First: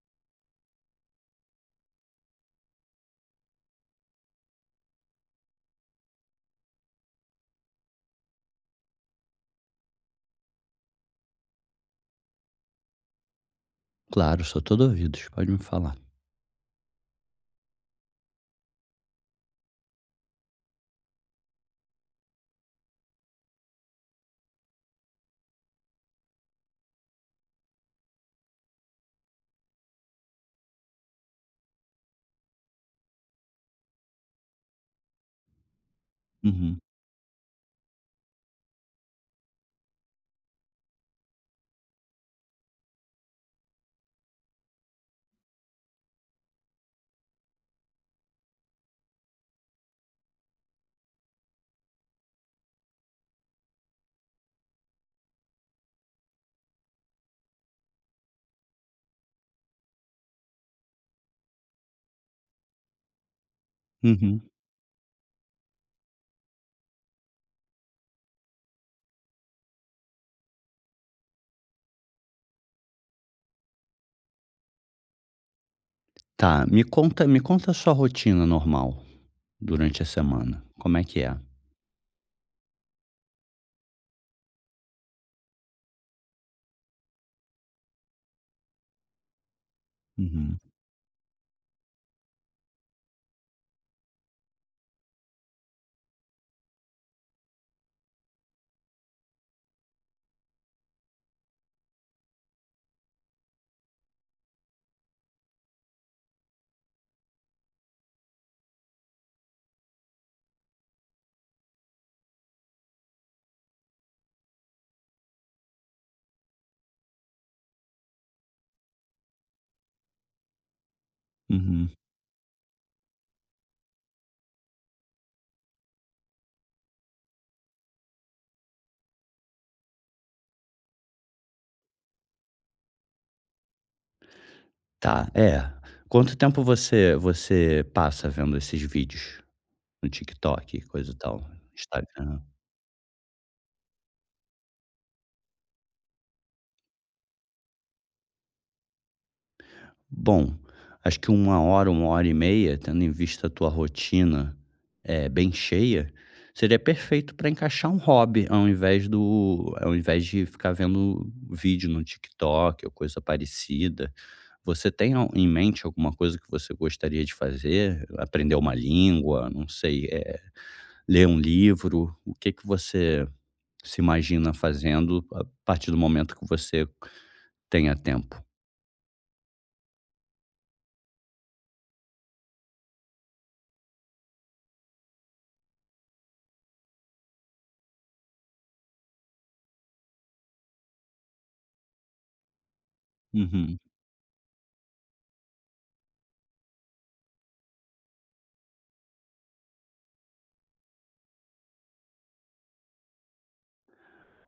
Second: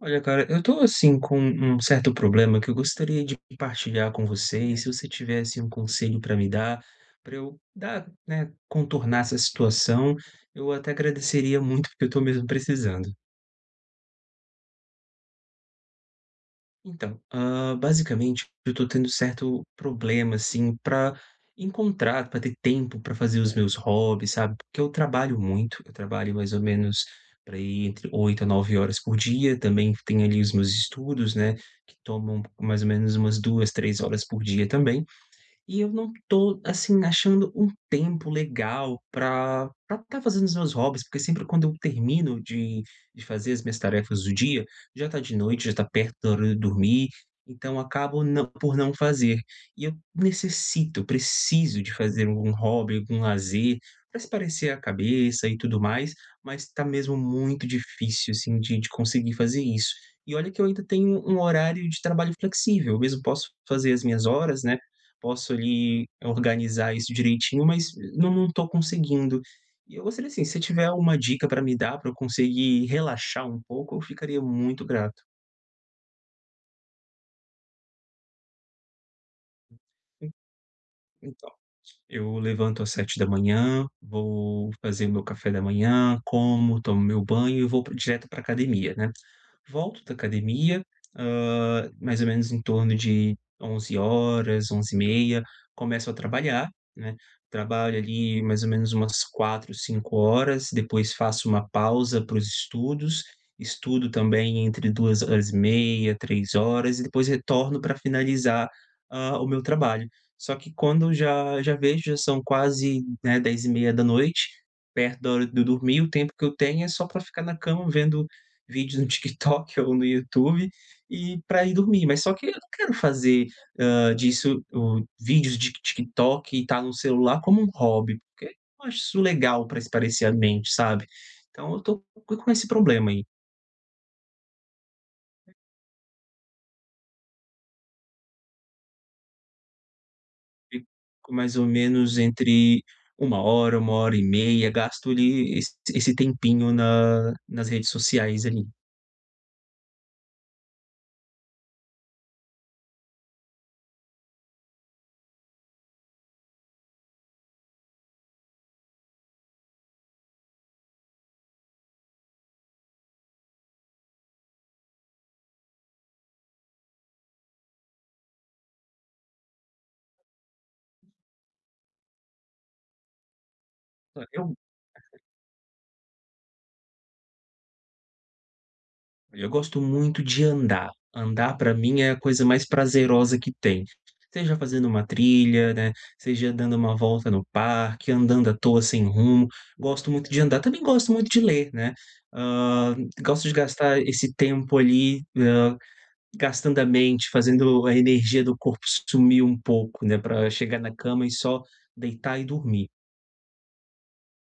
Olha, cara, eu tô assim com um certo problema que eu gostaria de partilhar com você, e se você tivesse um conselho pra me dar pra eu dar, né, contornar essa situação, eu até agradeceria muito, porque eu tô mesmo precisando. Claro, sou todo ouvidos, pode me falar. Então, hã, basicamente, eu tô tendo certo problema, assim, pra encontrar, pra ter tempo pra fazer os meus hobbies, sabe, porque eu trabalho muito, eu trabalho mais ou menos para aí entre 8 a 9 horas por dia. Também tenho ali os meus estudos, né, que tomam mais ou menos umas 2, 3 horas por dia também. E eu não tô, Uhum. assim, achando um tempo legal pra pra tá fazendo os meus hobbies, porque sempre quando eu termino de de fazer as minhas tarefas do dia, já tá de noite, já tá perto da hora de eu dormir, então acabo não por não fazer. E eu necessito, preciso de fazer algum hobby, algum lazer pra espairecer a cabeça e tudo mais, mas tá mesmo muito difícil assim de de conseguir fazer isso. E olha que eu ainda tenho um horário de trabalho flexível, eu mesmo posso fazer as minhas Uhum. horas, né, posso ali organizar isso direitinho, mas não não tô conseguindo. E eu gostaria assim, se você tiver alguma dica pra me dar, pra eu conseguir relaxar um pouco, eu ficaria muito grato. Tá, me conta me conta a sua rotina normal durante a En semana, como é que é? então, eu levanto às 7h00, vou fazer o meu café da manhã, como, tomo meu banho e vou pr direto pra academia, né. Volto da Uhum. academia, hã, mais ou menos em torno de 11h00, 11h30, começo a trabalhar, né, trabalho ali mais ou menos umas 4, 5 horas, depois faço uma pausa para os estudos. Estudo também entre 2 horas e meia, 3 horas e depois retorno pra finalizar, hã, o meu trabalho. Só que quando já já vejo, já são quase, né, 22h30, perto da hora de eu dormir, o tempo que eu tenho é só pra ficar na cama vendo vídeo no TikTok ou no YouTube e pra ir Uhum. dormir. Mas só que eu não quero fazer, hã, disso o vídeos de TikTok e tá no celular como um hobby, porque eu não acho isso legal pra espairecer a mente, sabe. Então eu tô com esse problema aí. Tá, é. Quanto tempo você você passa vendo esses vídeos no TikTok, Fico coisa e tal, mais ou menos Instagram? entre 1 hora, 1 hora e meia, gasto ali esse esse tempinho na nas redes sociais ali. Bom, acho que 1 hora, 1 hora e meia, tendo em vista a tua rotina, eh, bem cheia, seria perfeito pra encaixar um hobby, ao invés do ao invés de ficar vendo vídeo no TikTok ou coisa parecida. Você tem al em mente, alguma coisa que você gostaria de fazer? Aprender uma língua? Não sei, eh, ler um livro? O que que você se imagina [unintelligible] fazendo a partir do momento que você tenha tempo? Eu gosto muito de andar. Andar pra mim é a coisa mais prazerosa que tem. Seja fazendo uma trilha, né, seja dando uma volta no parque, andando à toa sem rumo. Gosto muito de andar. Também gosto muito de ler, né. Hã, gosto de Uhum. gastar esse tempo ali, hã, gastando a mente, fazendo a energia do corpo sumir um pouco, né, pra chegar na cama e só deitar e dormir.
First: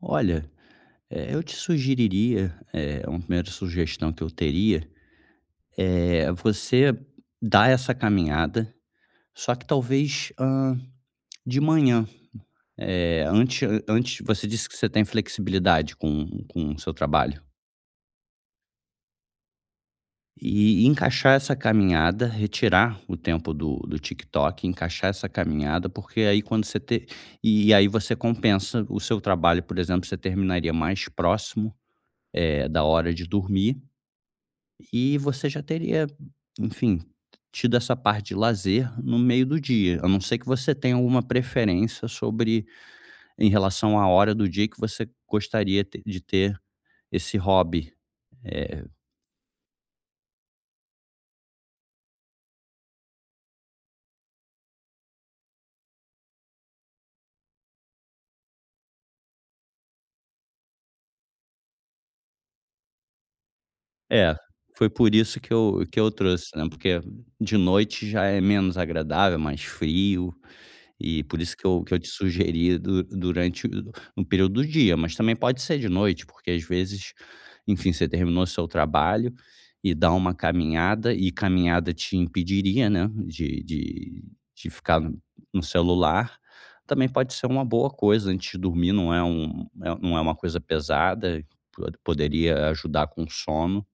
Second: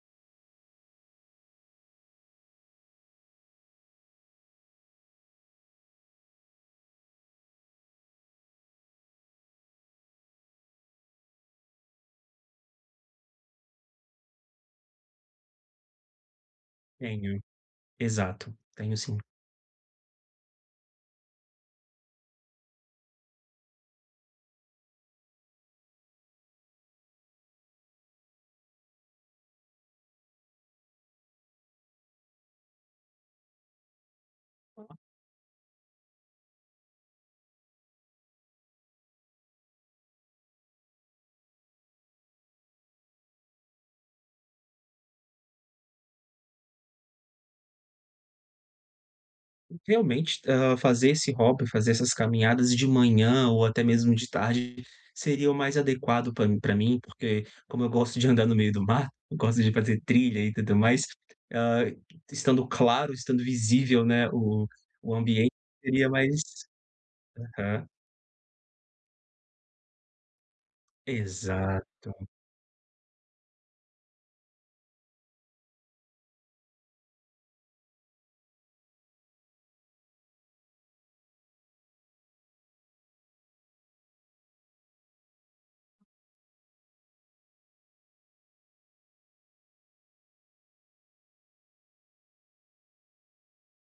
Olha, eh, eu te sugeriria, eh, uma 1ª sugestão que eu teria, eh, você dar essa caminhada, só que talvez, hã, de manhã, eh, antes a-antes você disse que você tem flexibilidade com com o seu Tenho. trabalho. Exato, tenho sim. E encaixar essa caminhada, retirar o tempo do do TikTok, encaixar essa caminhada, porque aí quando você te e aí você compensa o seu trabalho. Por exemplo, você terminaria mais próximo, eh, da hora de dormir Hã. e você já teria, enfim, tido essa parte de lazer no meio do dia. A não ser que você tenha alguma preferência sobre em relação à hora do dia que você gostaria te de ter esse hobby. Eh Realmente, hã, fazer esse hobby, fazer essas caminhadas de manhã ou até mesmo de tarde seria o mais adequado pra m pra mim, porque como eu gosto de andar no meio do mato, gosto de fazer trilha e tudo mais, hã, estando claro, estando visível, né, É, o foi o por isso ambiente que eu que seria eu mais trouxe, né. Porque de Aham. noite já é menos agradável, mais frio, e por isso que eu que eu te Exato. sugeri du durante o no período do dia, mas também pode ser de noite, porque às vezes, enfim, você terminou seu trabalho e dá uma caminhada, e caminhada te impediria, né, de de de ficar no celular. Também pode ser uma boa coisa antes de dormir, não é um não é uma coisa pesada, po poderia ajudar com o sono.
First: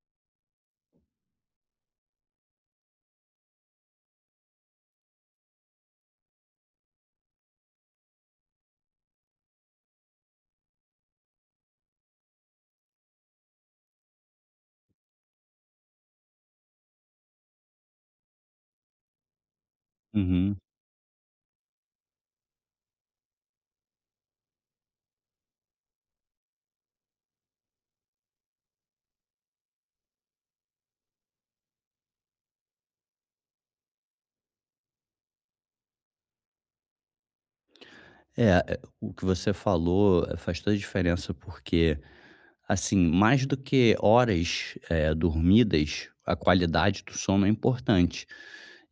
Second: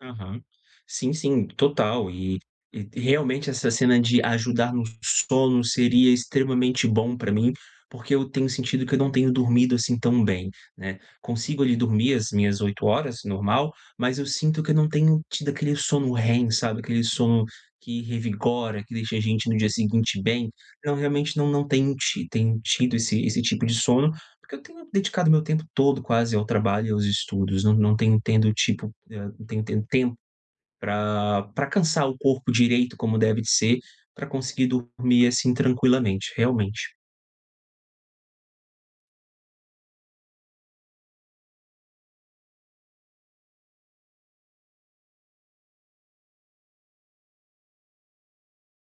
Aham. Sim, sim, total. E e realmente essa cena de ajudar no sono seria extremamente bom pra mim, porque eu tenho sentido que eu não tenho dormido, assim, tão bem, né. Consigo ali dormir as minhas 8 horas, normal, mas eu sinto que eu não tenho tido aquele sono REM, sabe, aquele sono que revigora, que deixa a gente no dia seguinte bem. Uhum. Então realmente não não tenho ti tenho tido esse esse tipo de sono, porque eu tenho dedicado meu tempo todo quase ao trabalho e aos estudos. Não não tenho tendo tipo, eh, não tenho tendo tempo pra pra cansar o corpo direito como deve de ser, pra conseguir dormir assim, tranquilamente, realmente. É, é o que você falou faz toda a diferença, porque, assim, mais do que horas, eh, dormidas, a qualidade do sono é importante.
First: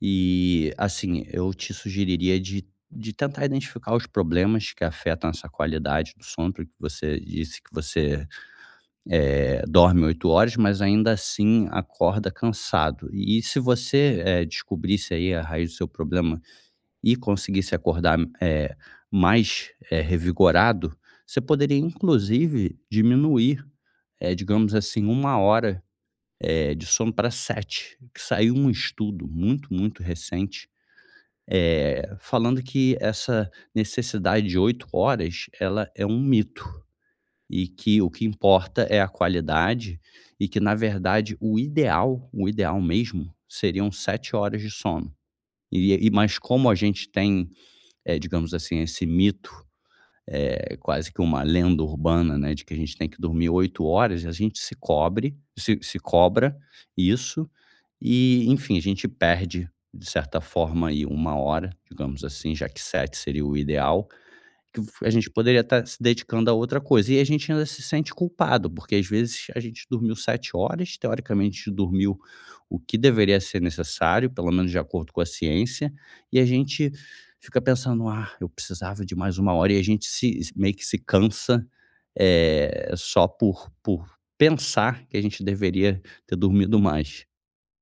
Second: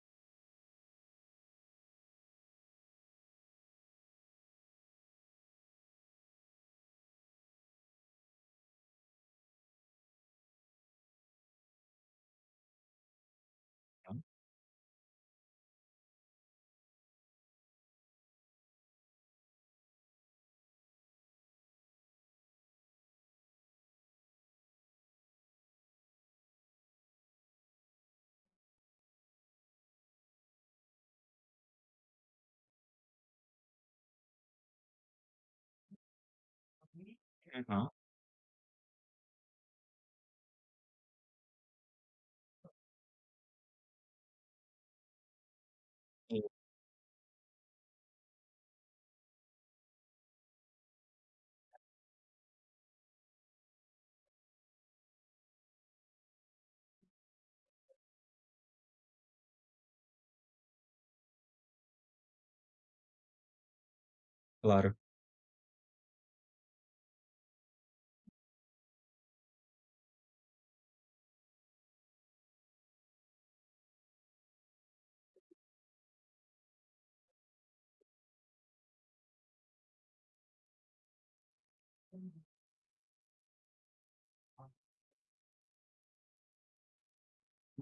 E, assim, eu te sugeriria de de tentar identificar os problemas que afetam essa qualidade do sono, porque você disse que você, eh, dorme 8 horas, mas ainda assim, acorda cansado. E se você, eh, descobrisse aí a raiz do seu problema e conseguir se acordar, eh, mais, eh, revigorado, você poderia inclusive diminuir, eh, digamos assim, 1 hora, eh, de sono pra 7. Que saiu um estudo muito, muito recente, eh, falando que essa necessidade de 8 horas ela é um mito e Aham. que o que importa é a qualidade e que na verdade, o ideal o ideal mesmo, seriam 7 horas de sono. E e mas Sim. como a gente tem, eh, digamos assim, esse mito, é quase que uma lenda urbana, né, de que a gente tem que dormir 8 horas, a gente se cobre se se cobra isso e enfim, a gente perde, de certa forma aí, 1 hora, digamos assim, já que 7 seria o ideal, que a gente poderia tá se dedicando a outra coisa. E a gente ainda se sente culpado, porque às vezes a gente dormiu 7 horas, teoricamente dormiu o que deveria ser necessário, pelo menos de acordo com a ciência, e a gente fica pensando: "Ah, eu precisava de mais 1 hora.", e a gente se s meio que se cansa, eh, só por por pensar que a gente deveria ter dormido mais.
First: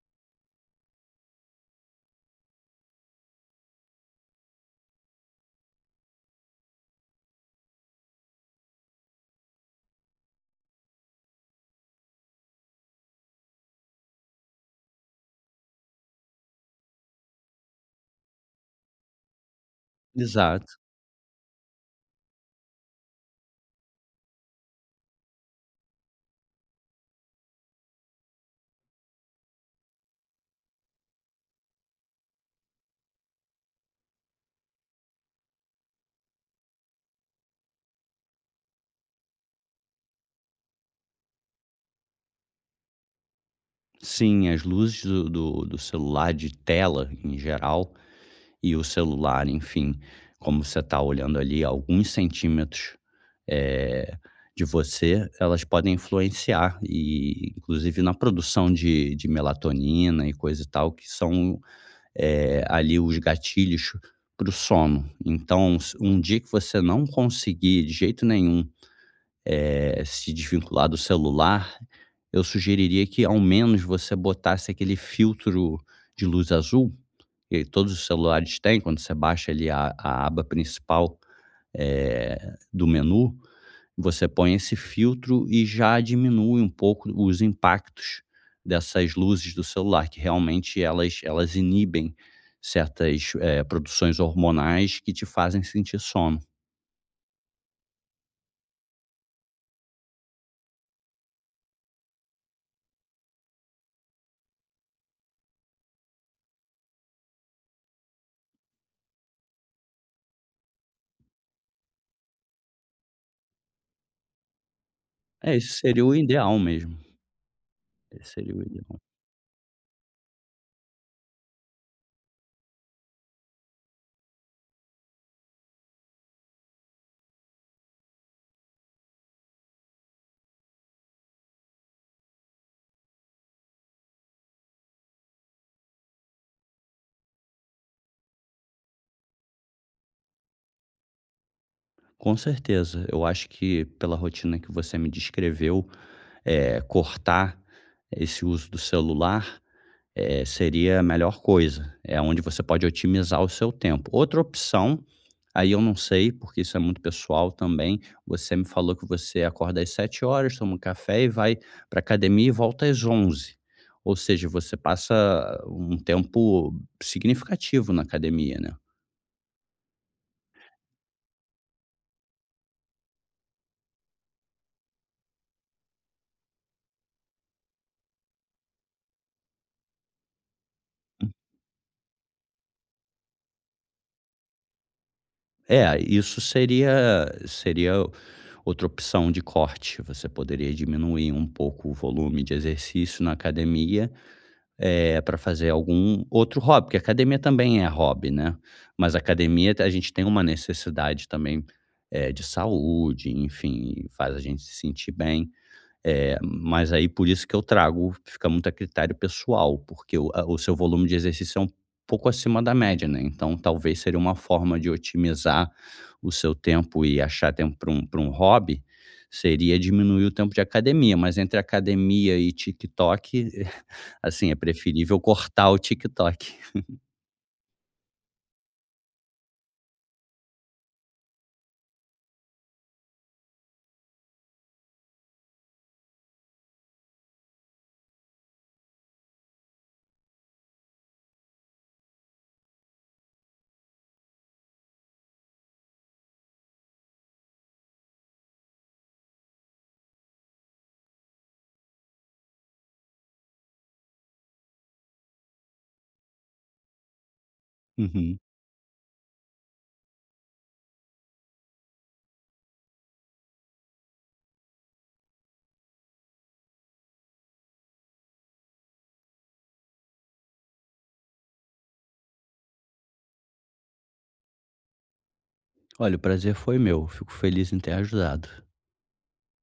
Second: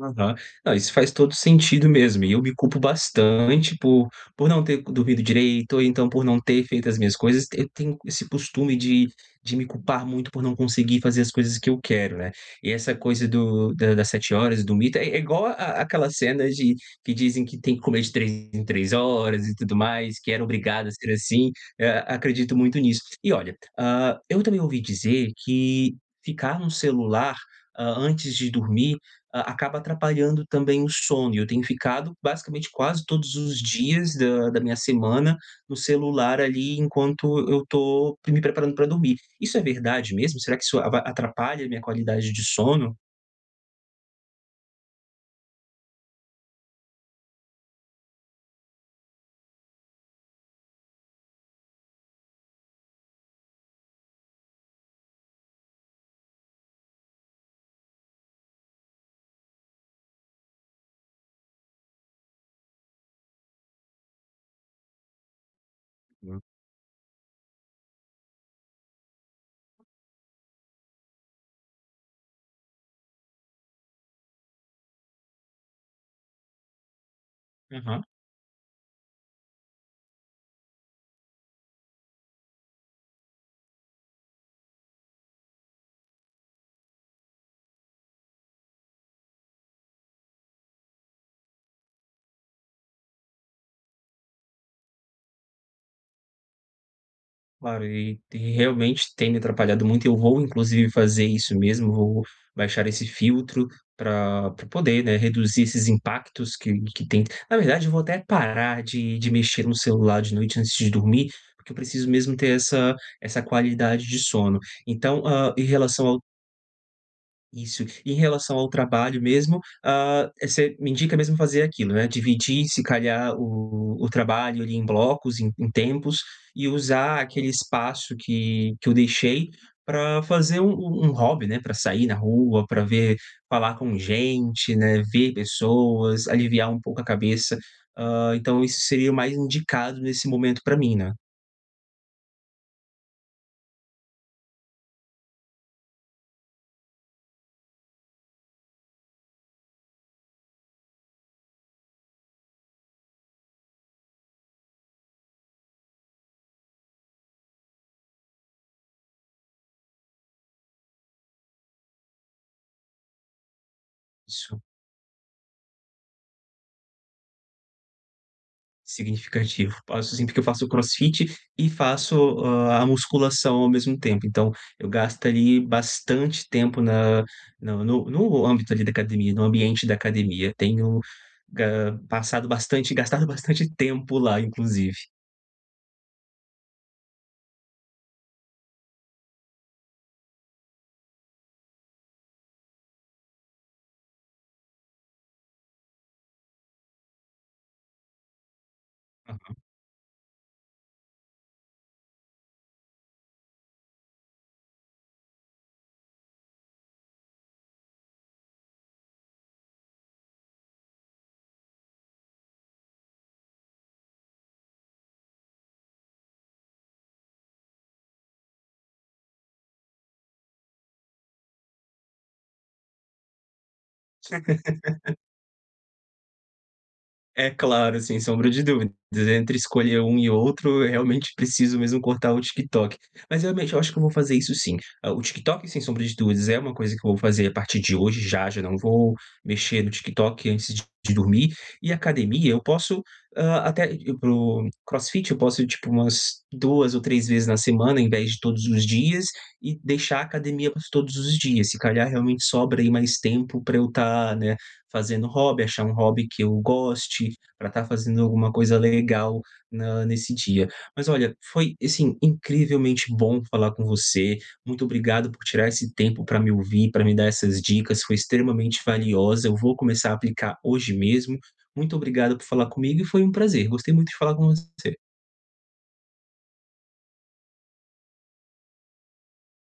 Aham. Não, isso faz todo sentido mesmo. Eu me culpo bastante por por não ter dormido direito ou então por não ter feito as minhas coisas, eu tenho esse costume de de me culpar muito por não conseguir fazer as coisas que eu quero, né. E essa coisa do da da 7 horas, do mito, é é igual a àquela cena de que dizem que tem que comer de 3 em 3 horas e tudo mais, que era Exato. obrigado a ser assim, e a acredito muito nisso. E olha, hã, eu também ouvi dizer que ficar no celular, hã, antes de dormir, ah, acaba atrapalhando também o sono e eu tenho ficado basicamente quase todos os dias da da minha semana no celular ali enquanto eu tô me preparando pra dormir. Isso é verdade mesmo? Será que isso ava atrapalha minha qualidade de sono? Sim, as luzes do do do celular, de tela em geral, e o celular, enfim, como você tá olhando ali a alguns centímetros, eh, de você, elas podem influenciar e inclusive na produção de de melatonina e coisa e tal, que são, eh, ali os gatilhos para o sono. Então, s um dia Hum. que você não conseguir de jeito nenhum, eh, se desvincular do celular, eu sugeriria que ao menos você botasse aquele filtro de luz azul que todos Aham. os celulares têm, quando você baixa ali a a aba principal, eh, do menu, você põe esse filtro e já diminui um pouco os impactos dessas luzes do celular, que realmente elas elas inibem certas, eh, produções hormonais que te fazem sentir sono. Claro, e e realmente tem me atrapalhado muito. Eu vou inclusive fazer isso mesmo, vou baixar esse filtro pra pra poder, né, reduzir esses impactos que que tem na verdade, eu vou até parar de de mexer no celular de noite antes de dormir, porque eu preciso mesmo ter essa essa qualidade de sono. Então, hã, É, em esse seria relação o ao ideal mesmo. isso, em Esse seria relação o ao ideal. trabalho mesmo, hã, você me indica mesmo fazer aquilo, né. Dividir, se calhar, o o trabalho ali em blocos, em em tempos, e usar aquele espaço que que eu deixei pra fazer um um hobby, né. Pra sair na rua, pra ver falar com gente, né, ver pessoas, aliviar um pouco a cabeça. Hã, então isso seria o mais indicado nesse momento pra mim, né. Com certeza. Eu acho que pela rotina que você me descreveu, eh, cortar esse uso do celular, eh, seria a melhor coisa. É onde você pode otimizar o seu tempo. Outra opção, aí eu não sei, porque isso é muito pessoal também, você me falou que você acorda às 7:00 toma um café e vai pra academia e volta às 11:00. Ou seja, Isso. você passa um tempo significativo na academia, né. Significativo. Faço sim, porque eu faço crossfit e faço, hã, a musculação ao mesmo tempo. Então eu gasto ali bastante tempo na no no âmbito ali da academia, no ambiente da academia. Tenho, Hum. hã, passado bastante gastado bastante tempo lá, inclusive. É, isso seria seria outra opção de corte, você poderia diminuir um pouco o volume de exercício na academia, eh, pra fazer algum outro hobby, porque academia também é hobby, né, mas Uhum. academia, te a gente tem uma necessidade também, é de saúde, enfim, faz a gente se sentir bem. É, mas aí, por isso que eu trago fica muito a critério pessoal, porque o a o seu volume de exercício é um pouco acima da média, né, então talvez, seria uma forma de otimizar o seu tempo e achar tempo para um para um hobby, seria diminuir o tempo de academia, mas entre academia e TikTok, assim, é preferível cortar o TikTok. É claro, sem sombra de dúvidas, entre escolher um e outro, eu, realmente, preciso mesmo cortar o TikTok. Mas, realmente, eu acho que eu vou fazer isso sim. O TikTok, sem sombra de dúvidas, é uma coisa que eu vou fazer a partir de hoje, já já não vou mexer no TikTok antes de dormir e academia, eu posso, hã, até ir para o crossfit, eu posso ir, tipo, umas 2 ou 3 vezes na semana, em vez de todos os dias, e deixar a academia para os todos os dias, se calhar, realmente sobra aí mais tempo pra eu tá, né, fazendo hobby, achar um hobby que eu goste, pra tá fazendo Uhum. alguma coisa legal na nesse dia. Mas olha, foi, assim, incrivelmente bom falar com você, muito obrigado por tirar esse tempo pra me ouvir, pra me dar essas dicas, foi extremamente valiosa, eu vou começar a aplicar hoje mesmo, muito obrigado por falar comigo e foi um prazer. Gostei muito de falar com você. Olha, o prazer foi meu, fico feliz em ter ajudado.